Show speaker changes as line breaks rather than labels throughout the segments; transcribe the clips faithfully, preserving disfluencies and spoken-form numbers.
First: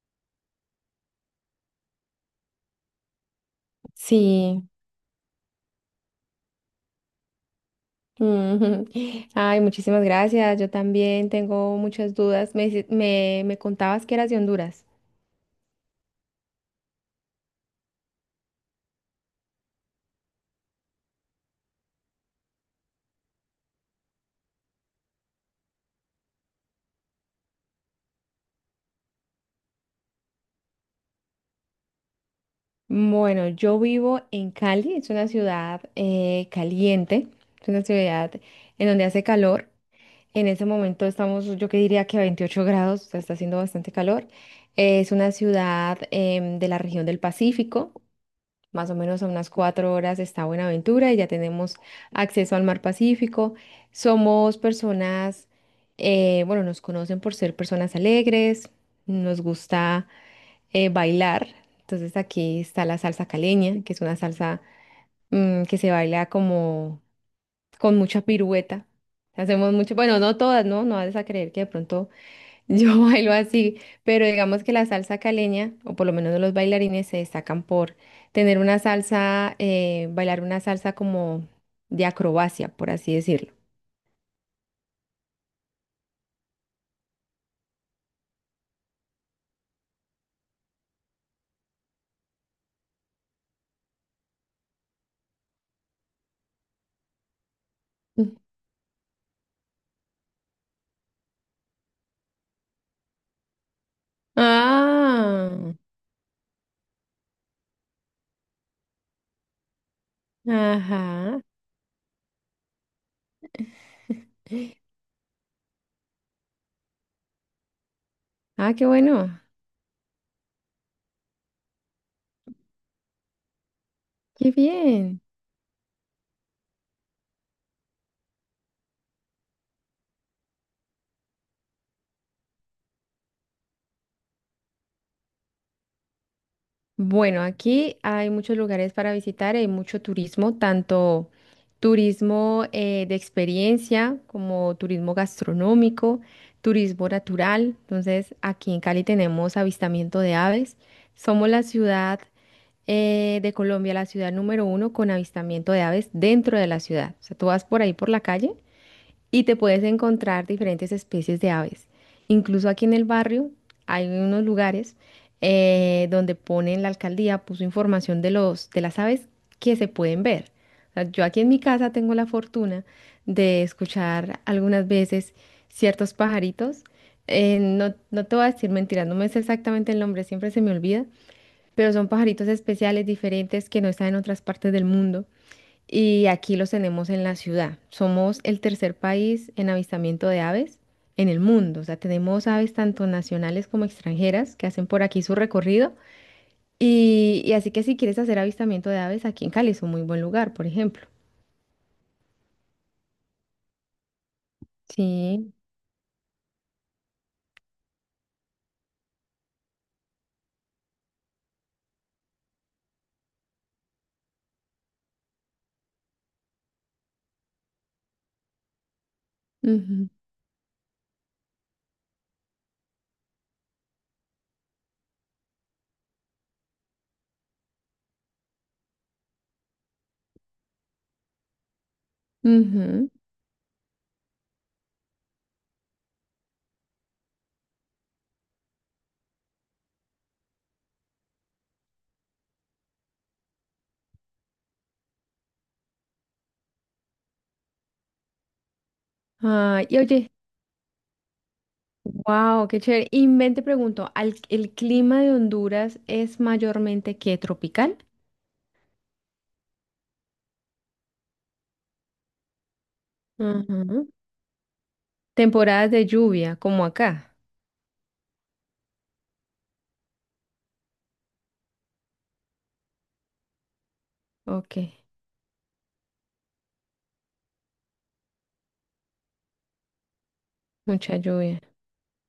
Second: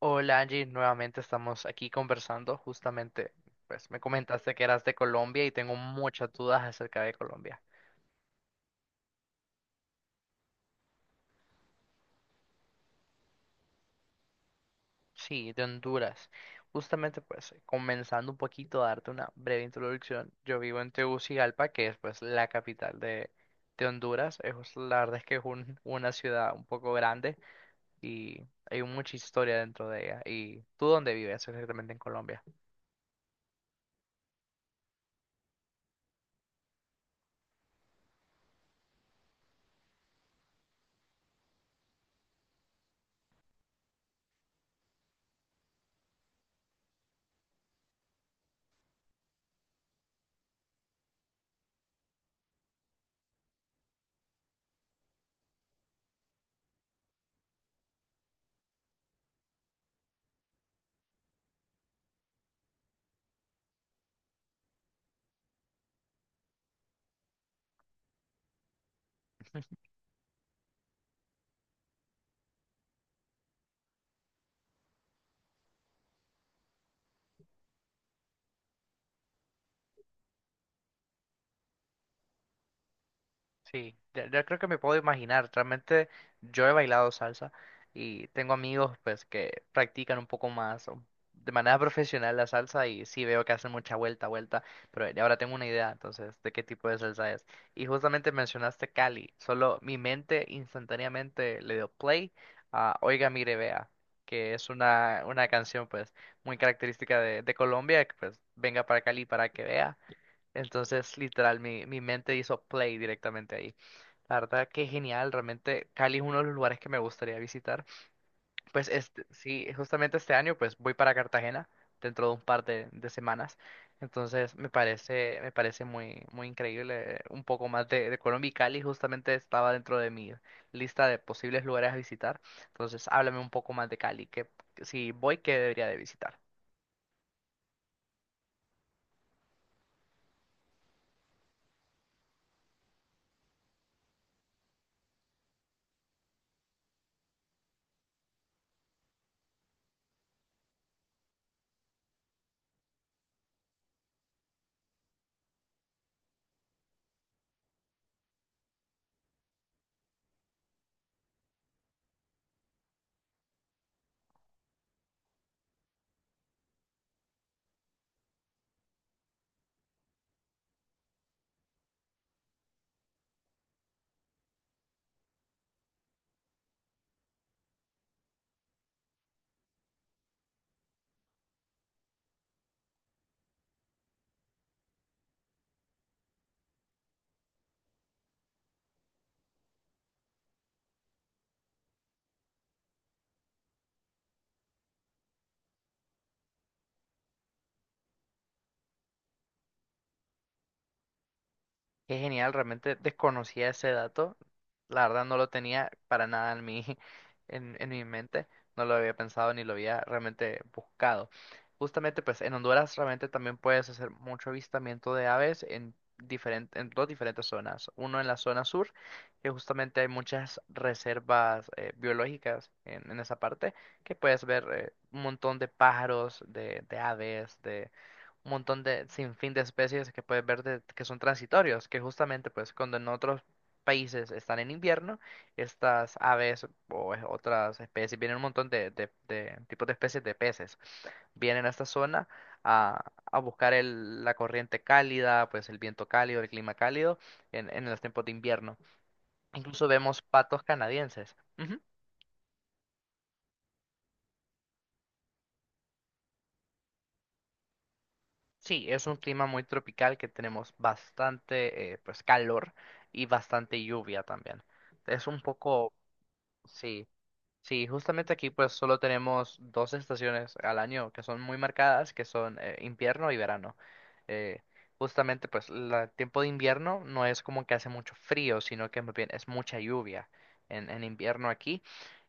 Hola Angie, nuevamente estamos aquí conversando. Justamente, pues me comentaste
Sí.
que eras de Colombia y tengo muchas dudas acerca de Colombia.
Ujú. Ay, muchísimas gracias. Yo también tengo muchas dudas. Me, dice- me, me contabas que eras de Honduras.
Sí, de Honduras. Justamente, pues, comenzando un poquito a darte una breve introducción, yo vivo en Tegucigalpa, que es pues la capital de, de Honduras. Es, pues, la verdad es que es un- una ciudad un poco grande y hay mucha historia dentro de ella. ¿Y tú dónde vives exactamente en Colombia?
Bueno, yo vivo en Cali, es una ciudad eh, caliente, es una ciudad en donde hace calor. En ese momento estamos, yo que diría que a veintiocho grados, o sea, está haciendo bastante calor. Eh, es una ciudad em, de la región del Pacífico. Más o menos a unas cuatro horas está Buenaventura y ya tenemos acceso al mar Pacífico. Somos personas, eh, bueno, nos conocen por ser personas alegres, nos gusta eh, bailar. Entonces aquí está la salsa caleña, que es una salsa mm, que se baila como con mucha pirueta. Hacemos mucho, bueno, no todas, ¿no? No vas a creer que de pronto yo bailo así, pero digamos que la salsa caleña, o por lo menos los bailarines, se destacan por tener una salsa, eh, bailar una salsa como de acrobacia, por así decirlo.
Sí, ya, ya creo que me puedo imaginar. Realmente yo he bailado salsa y tengo amigos pues que practican un poco más o de manera profesional la salsa y sí veo que hacen mucha vuelta, vuelta, pero ya ahora tengo una idea entonces de qué tipo de salsa es. Y justamente
Mm.
mencionaste Cali, solo mi mente instantáneamente le dio play a Oiga, mire, vea, que es una, una
Ah,
canción pues muy característica de, de Colombia, que pues venga para Cali para que vea. Entonces,
ajá.
literal, mi, mi mente hizo play directamente ahí. La verdad que genial, realmente Cali es uno de los lugares que me gustaría visitar.
Ah, qué
Pues este,
bueno.
sí, justamente este año pues voy para Cartagena dentro de un par de, de semanas.
Qué
Entonces me
bien.
parece, me parece muy, muy increíble eh, un poco más de, de Colombia y Cali justamente estaba dentro de mi lista de posibles lugares a visitar. Entonces háblame un poco más de Cali, que si voy, ¿qué debería de visitar?
Bueno, aquí hay muchos lugares para visitar, hay mucho turismo, tanto turismo eh, de experiencia como turismo gastronómico, turismo natural. Entonces, aquí en Cali tenemos avistamiento de aves. Somos la ciudad eh, de Colombia, la ciudad número uno con avistamiento de aves dentro de la ciudad. O sea, tú vas por ahí por la calle y te puedes encontrar diferentes especies de aves. Incluso aquí en el barrio hay unos lugares eh, donde ponen, la alcaldía puso información de los, de las aves que se pueden ver. O sea, yo aquí en mi casa tengo la fortuna de escuchar algunas veces ciertos pajaritos. Eh, no, no te voy a decir mentiras, no me sé exactamente el nombre, siempre se me olvida, pero son pajaritos especiales, diferentes, que no están en otras partes del mundo y aquí los tenemos en la ciudad. Somos el tercer país en avistamiento de aves en el mundo. O sea, tenemos aves tanto nacionales como extranjeras que hacen por aquí su recorrido. Y, y así que si quieres hacer avistamiento de aves, aquí en Cali es un muy buen lugar, por ejemplo.
Qué genial, realmente desconocía ese dato. La verdad no lo
Sí.
tenía para nada en mi, en, en mi mente. No lo había pensado ni lo había realmente buscado. Justamente, pues en Honduras realmente también puedes hacer mucho avistamiento de aves en, diferente, en dos diferentes zonas. Uno en la zona sur, que justamente hay
Ujú,
muchas reservas eh, biológicas en, en esa parte, que puedes ver eh, un montón de pájaros, de, de aves, un montón de sinfín de especies que puedes ver de- que son transitorios, que justamente pues cuando en
ujú.
otros países están en invierno, estas aves o es- otras especies, vienen un montón de, de- de tipos de especies de peces, vienen a esta zona a, a buscar el- la corriente cálida, pues el viento cálido, el clima cálido en, en los tiempos de invierno.
Ay,
Incluso
y
vemos
oye,
patos canadienses.
wow, qué chévere. Y ven, te pregunto, ¿al- ¿el clima de Honduras es mayormente que tropical?
Sí, es un clima muy tropical que tenemos bastante eh, pues calor y bastante
Ujú.
lluvia también. Es un
Temporadas
poco,
de lluvia, como
sí,
acá.
sí, justamente aquí pues solo tenemos dos estaciones al año que son muy marcadas, que son eh, invierno y verano. Eh,
Ok,
justamente pues la- el tiempo de invierno no es como que hace mucho frío, sino que más bien es mucha lluvia en, en
mucha
invierno
lluvia.
aquí.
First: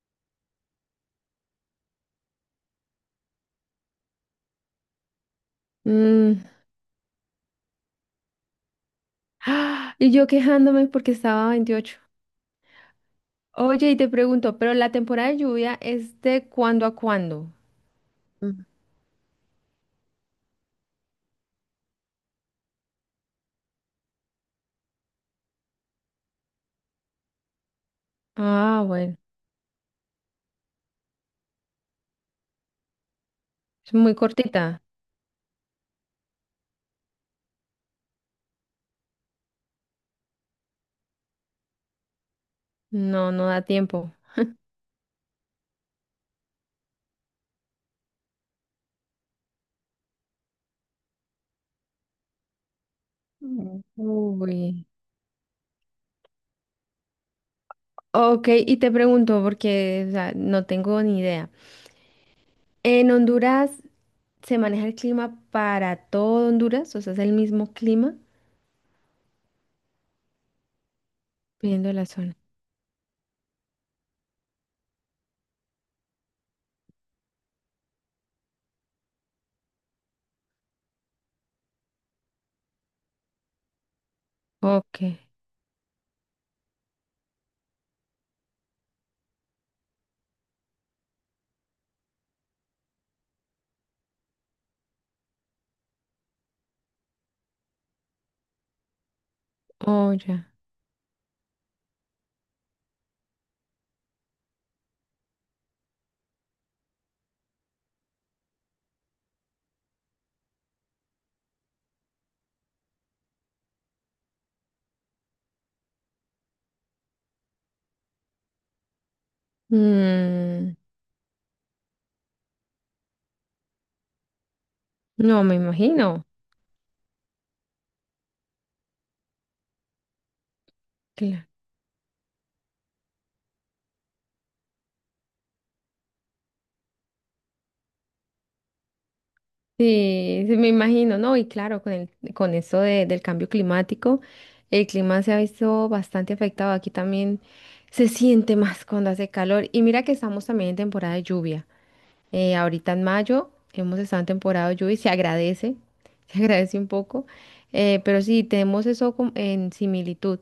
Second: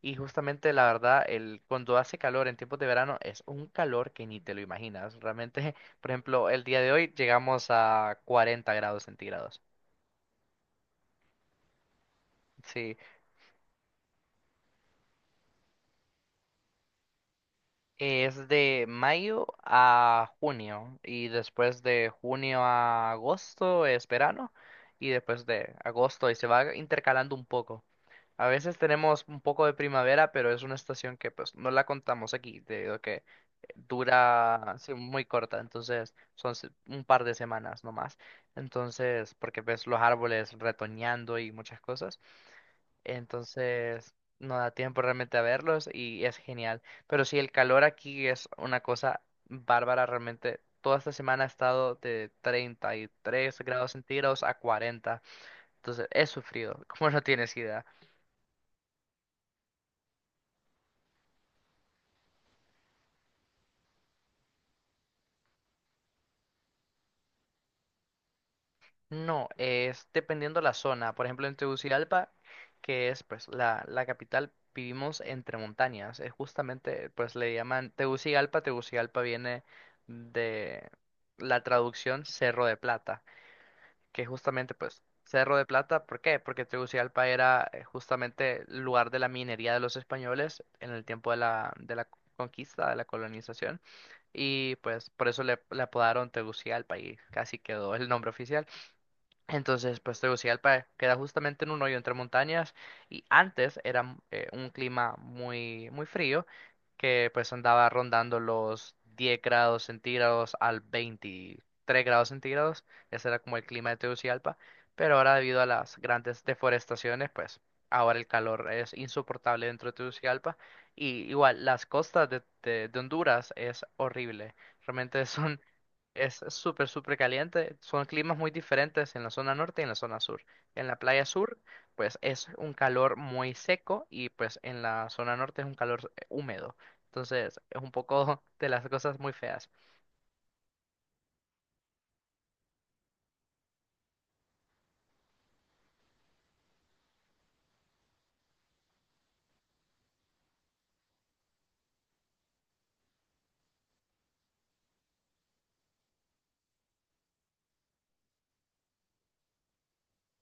Y justamente la verdad, el, cuando hace calor en tiempos de verano es un calor que ni te lo imaginas. Realmente, por
Mm,
ejemplo, el día de hoy llegamos a cuarenta grados centígrados.
¡ah! Y yo quejándome porque estaba a veintiocho.
Sí,
Oye, y te pregunto, ¿pero la temporada de lluvia es de cuándo a cuándo?
es
Mm.
de mayo a junio y después de junio a agosto es verano y después de agosto y se va intercalando un poco. A veces
Ah, bueno,
tenemos un poco de primavera, pero es una estación que pues no la contamos aquí, debido a que
es muy
dura
cortita.
sí, muy corta, entonces son se- un par de semanas nomás. Entonces, porque ves los árboles retoñando y muchas cosas,
No, no da tiempo.
entonces no da tiempo realmente a verlos y es genial. Pero sí, el calor aquí es una cosa bárbara realmente. Toda esta semana ha estado de treinta y tres
Mm.
grados centígrados a
Uy.
cuarenta, entonces he sufrido, como no tienes idea.
Ok, y te pregunto, porque o sea, no tengo ni idea. ¿En Honduras se maneja el clima para todo Honduras? O sea, ¿es el mismo clima,
No, es dependiendo la zona. Por ejemplo, en
viendo la
Tegucigalpa,
zona?
que es pues la, la capital, vivimos entre montañas. Es justamente, pues le llaman Tegucigalpa. Tegucigalpa viene de la traducción Cerro de Plata, que justamente
Ok,
pues Cerro de Plata. ¿Por qué? Porque Tegucigalpa era eh, justamente el lugar de la minería de los españoles en el tiempo de la, de la conquista, de la colonización. Y pues por eso le, le apodaron Tegucigalpa y casi quedó el nombre oficial. Entonces,
oh,
pues
ya.
Tegucigalpa queda justamente en un hoyo entre montañas y antes era mm, eh, un clima muy, muy frío que pues andaba rondando los diez grados centígrados al veintitrés grados centígrados. Ese era como el clima de Tegucigalpa, pero ahora debido a las grandes deforestaciones, pues ahora el calor es insoportable dentro de Tegucigalpa
Mm,
y igual las costas de, de- de Honduras es horrible. Realmente
no me
son
imagino.
es es súper, súper caliente. Son climas muy diferentes en la zona norte y en la zona sur. En la playa sur, pues es un calor muy seco y pues en la zona norte es un calor eh, húmedo. Entonces, es un poco de las cosas muy feas.
Sí, sí, me imagino, ¿no? Y claro, con el, con eso de- del cambio climático, el clima se ha visto bastante afectado. Aquí también se siente más cuando hace calor. Y mira que estamos también en temporada de lluvia. Eh, ahorita en mayo hemos estado en temporada de lluvia y se agradece, se agradece un poco. Eh, pero sí, tenemos eso com- en similitud.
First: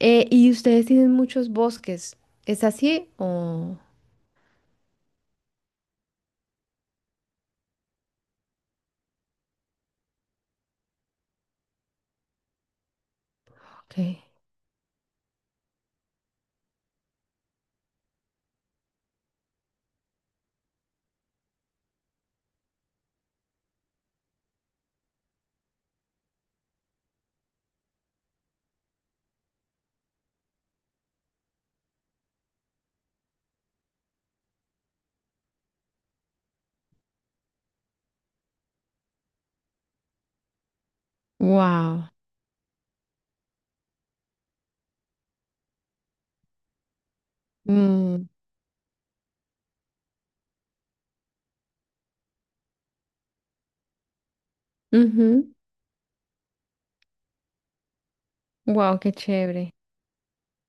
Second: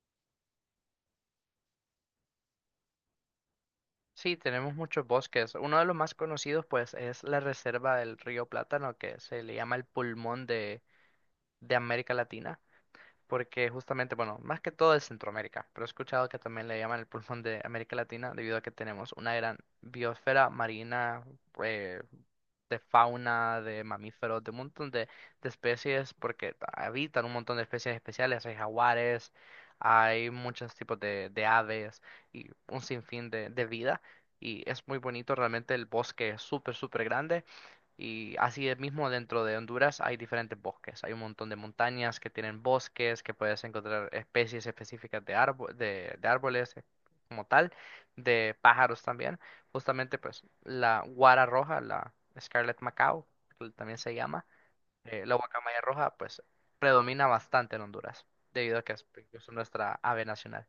Eh, y ustedes tienen muchos bosques. ¿Es así? Oh,
Sí, tenemos muchos bosques. Uno de los más conocidos, pues, es la reserva del río Plátano, que se le llama el pulmón de, de América Latina. Porque justamente,
ok.
bueno, más que todo es Centroamérica, pero he escuchado que también le llaman el pulmón de América Latina debido a que tenemos una gran biosfera marina, eh, de fauna, de mamíferos, de un montón de, de especies, porque habitan un montón de especies especiales, hay jaguares, hay muchos tipos de, de aves y un sinfín de, de vida. Y es muy bonito, realmente el bosque es súper, súper grande. Y así es mismo dentro de Honduras hay diferentes bosques. Hay un montón de
Wow.
montañas que tienen bosques, que puedes encontrar especies específicas de, árbo- de, de árboles eh, como tal,
Mm,
de pájaros también. Justamente, pues, la guara roja, la Scarlet Macao, que también se llama, eh, la guacamaya roja, pues, predomina bastante en Honduras, debido a que
wow,
es,
qué
es
chévere.
nuestra ave nacional.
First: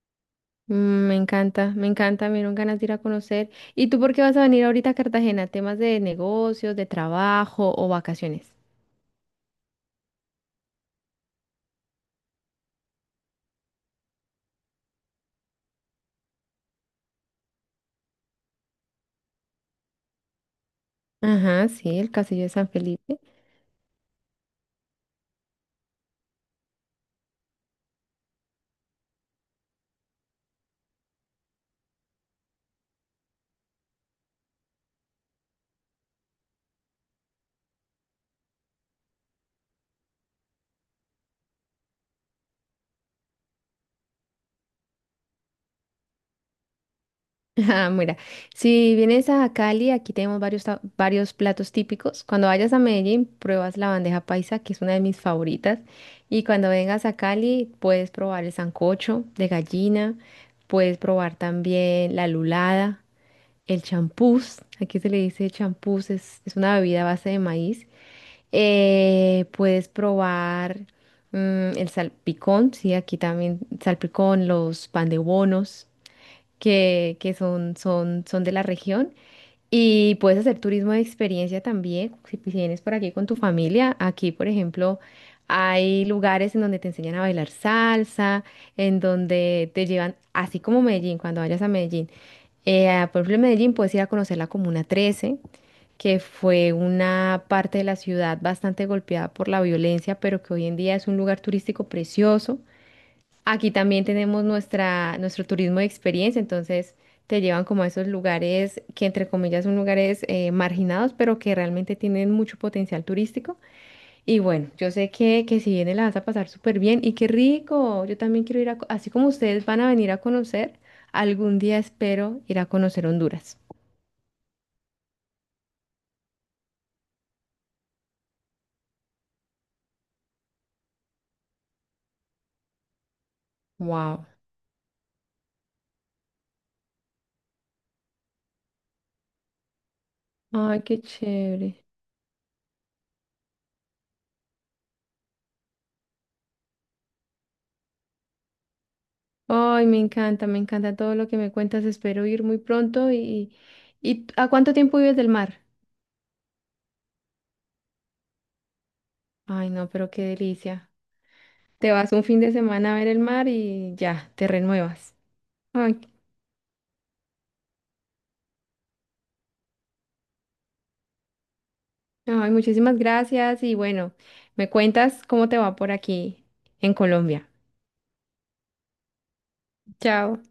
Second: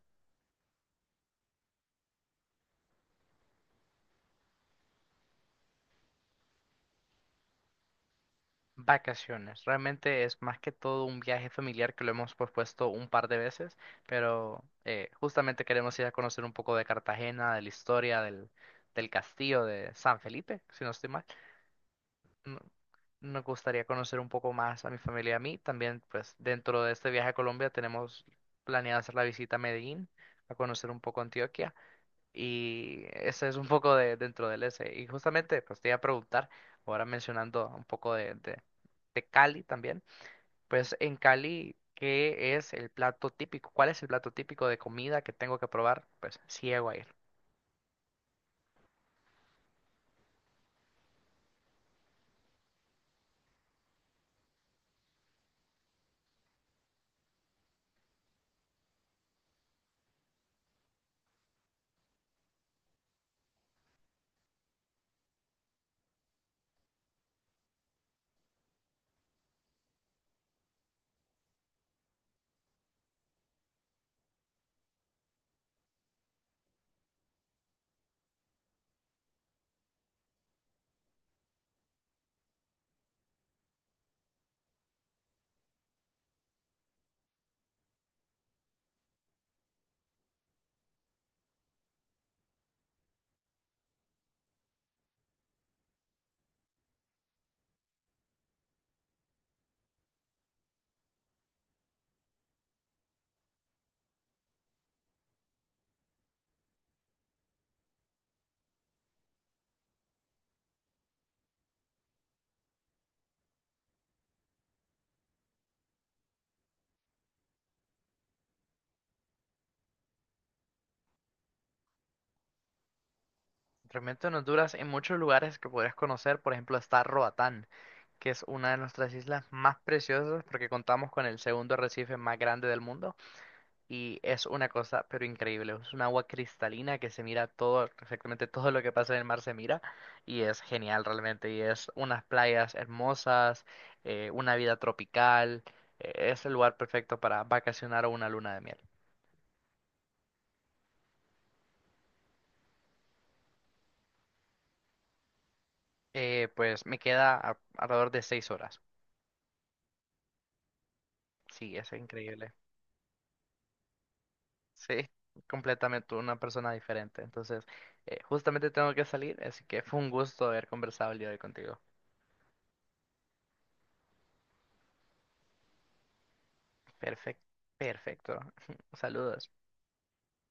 Mm, me encanta, me encanta, me dieron ganas de ir a conocer. ¿Y tú por qué vas a venir ahorita a Cartagena? ¿Temas de negocios, de trabajo o vacaciones?
Vacaciones. Realmente es más que todo un viaje familiar que lo hemos propuesto un par de veces, pero eh, justamente queremos ir a conocer un poco de Cartagena, de la historia del, del castillo de San Felipe, si no estoy mal.
Ajá, sí, el Castillo de
no-
San Felipe.
Nos gustaría conocer un poco más a mi familia y a mí. También, pues, dentro de este viaje a Colombia tenemos planeado hacer la visita a Medellín, a conocer un poco Antioquia. Y ese es un poco de dentro del ese. Y justamente, pues, te iba a preguntar, ahora mencionando un poco de, de, de Cali también, pues, en Cali, ¿qué es el plato típico? ¿Cuál es el plato típico de comida que tengo que probar? Pues, si llego a ir.
Ah, mira, si vienes a Cali, aquí tenemos varios, ta- varios platos típicos. Cuando vayas a Medellín, pruebas la bandeja paisa, que es una de mis favoritas. Y cuando vengas a Cali, puedes probar el sancocho de gallina, puedes probar también la lulada, el champús. Aquí se le dice champús, es, es una bebida a base de maíz. Eh, puedes probar mm, el salpicón, sí, aquí también salpicón, los pan de bonos que, que son, son, son de la región. Y puedes hacer turismo de experiencia también, si pues, vienes por aquí con tu familia. Aquí, por ejemplo, hay lugares en donde te enseñan a bailar salsa, en donde te llevan, así como Medellín, cuando vayas a Medellín. Eh, ah, por ejemplo, en Medellín puedes ir a conocer la Comuna trece, que fue una parte de la ciudad bastante golpeada por la violencia, pero que hoy en día es un lugar turístico precioso. Aquí también tenemos nuestra, nuestro turismo de experiencia, entonces te llevan como a esos lugares que entre comillas son lugares eh, marginados, pero que realmente tienen mucho potencial turístico. Y bueno, yo sé que, que si vienes la vas a pasar súper bien y qué rico, yo también quiero ir a, co- así como ustedes van a venir a conocer, algún día espero ir a conocer Honduras.
Realmente en Honduras, en muchos lugares que podrías conocer, por ejemplo, está Roatán, que es una de nuestras islas más preciosas porque contamos con el segundo arrecife más grande del mundo y
Wow.
es una cosa pero increíble, es un agua cristalina que se mira todo, exactamente todo lo que pasa en el mar se mira y es
Ay, qué
genial realmente y
chévere.
es unas playas hermosas, eh, una vida tropical, eh, es el lugar perfecto para vacacionar o una luna de miel.
Ay, me encanta, me encanta todo lo que me cuentas, espero ir muy pronto y, y ¿a cuánto tiempo vives del mar?
Eh, pues me queda a- alrededor de seis horas.
Ay, no, pero qué delicia.
Sí, es
Te vas un fin de
increíble.
semana a ver el mar y ya, te
Sí,
renuevas. Ay,
completamente una persona diferente. Entonces, eh, justamente tengo que salir, así que fue un gusto haber conversado el día de hoy contigo.
ay, muchísimas gracias y bueno, me cuentas cómo te va por aquí en
Perfecto,
Colombia.
perfecto. Saludos.
Chao.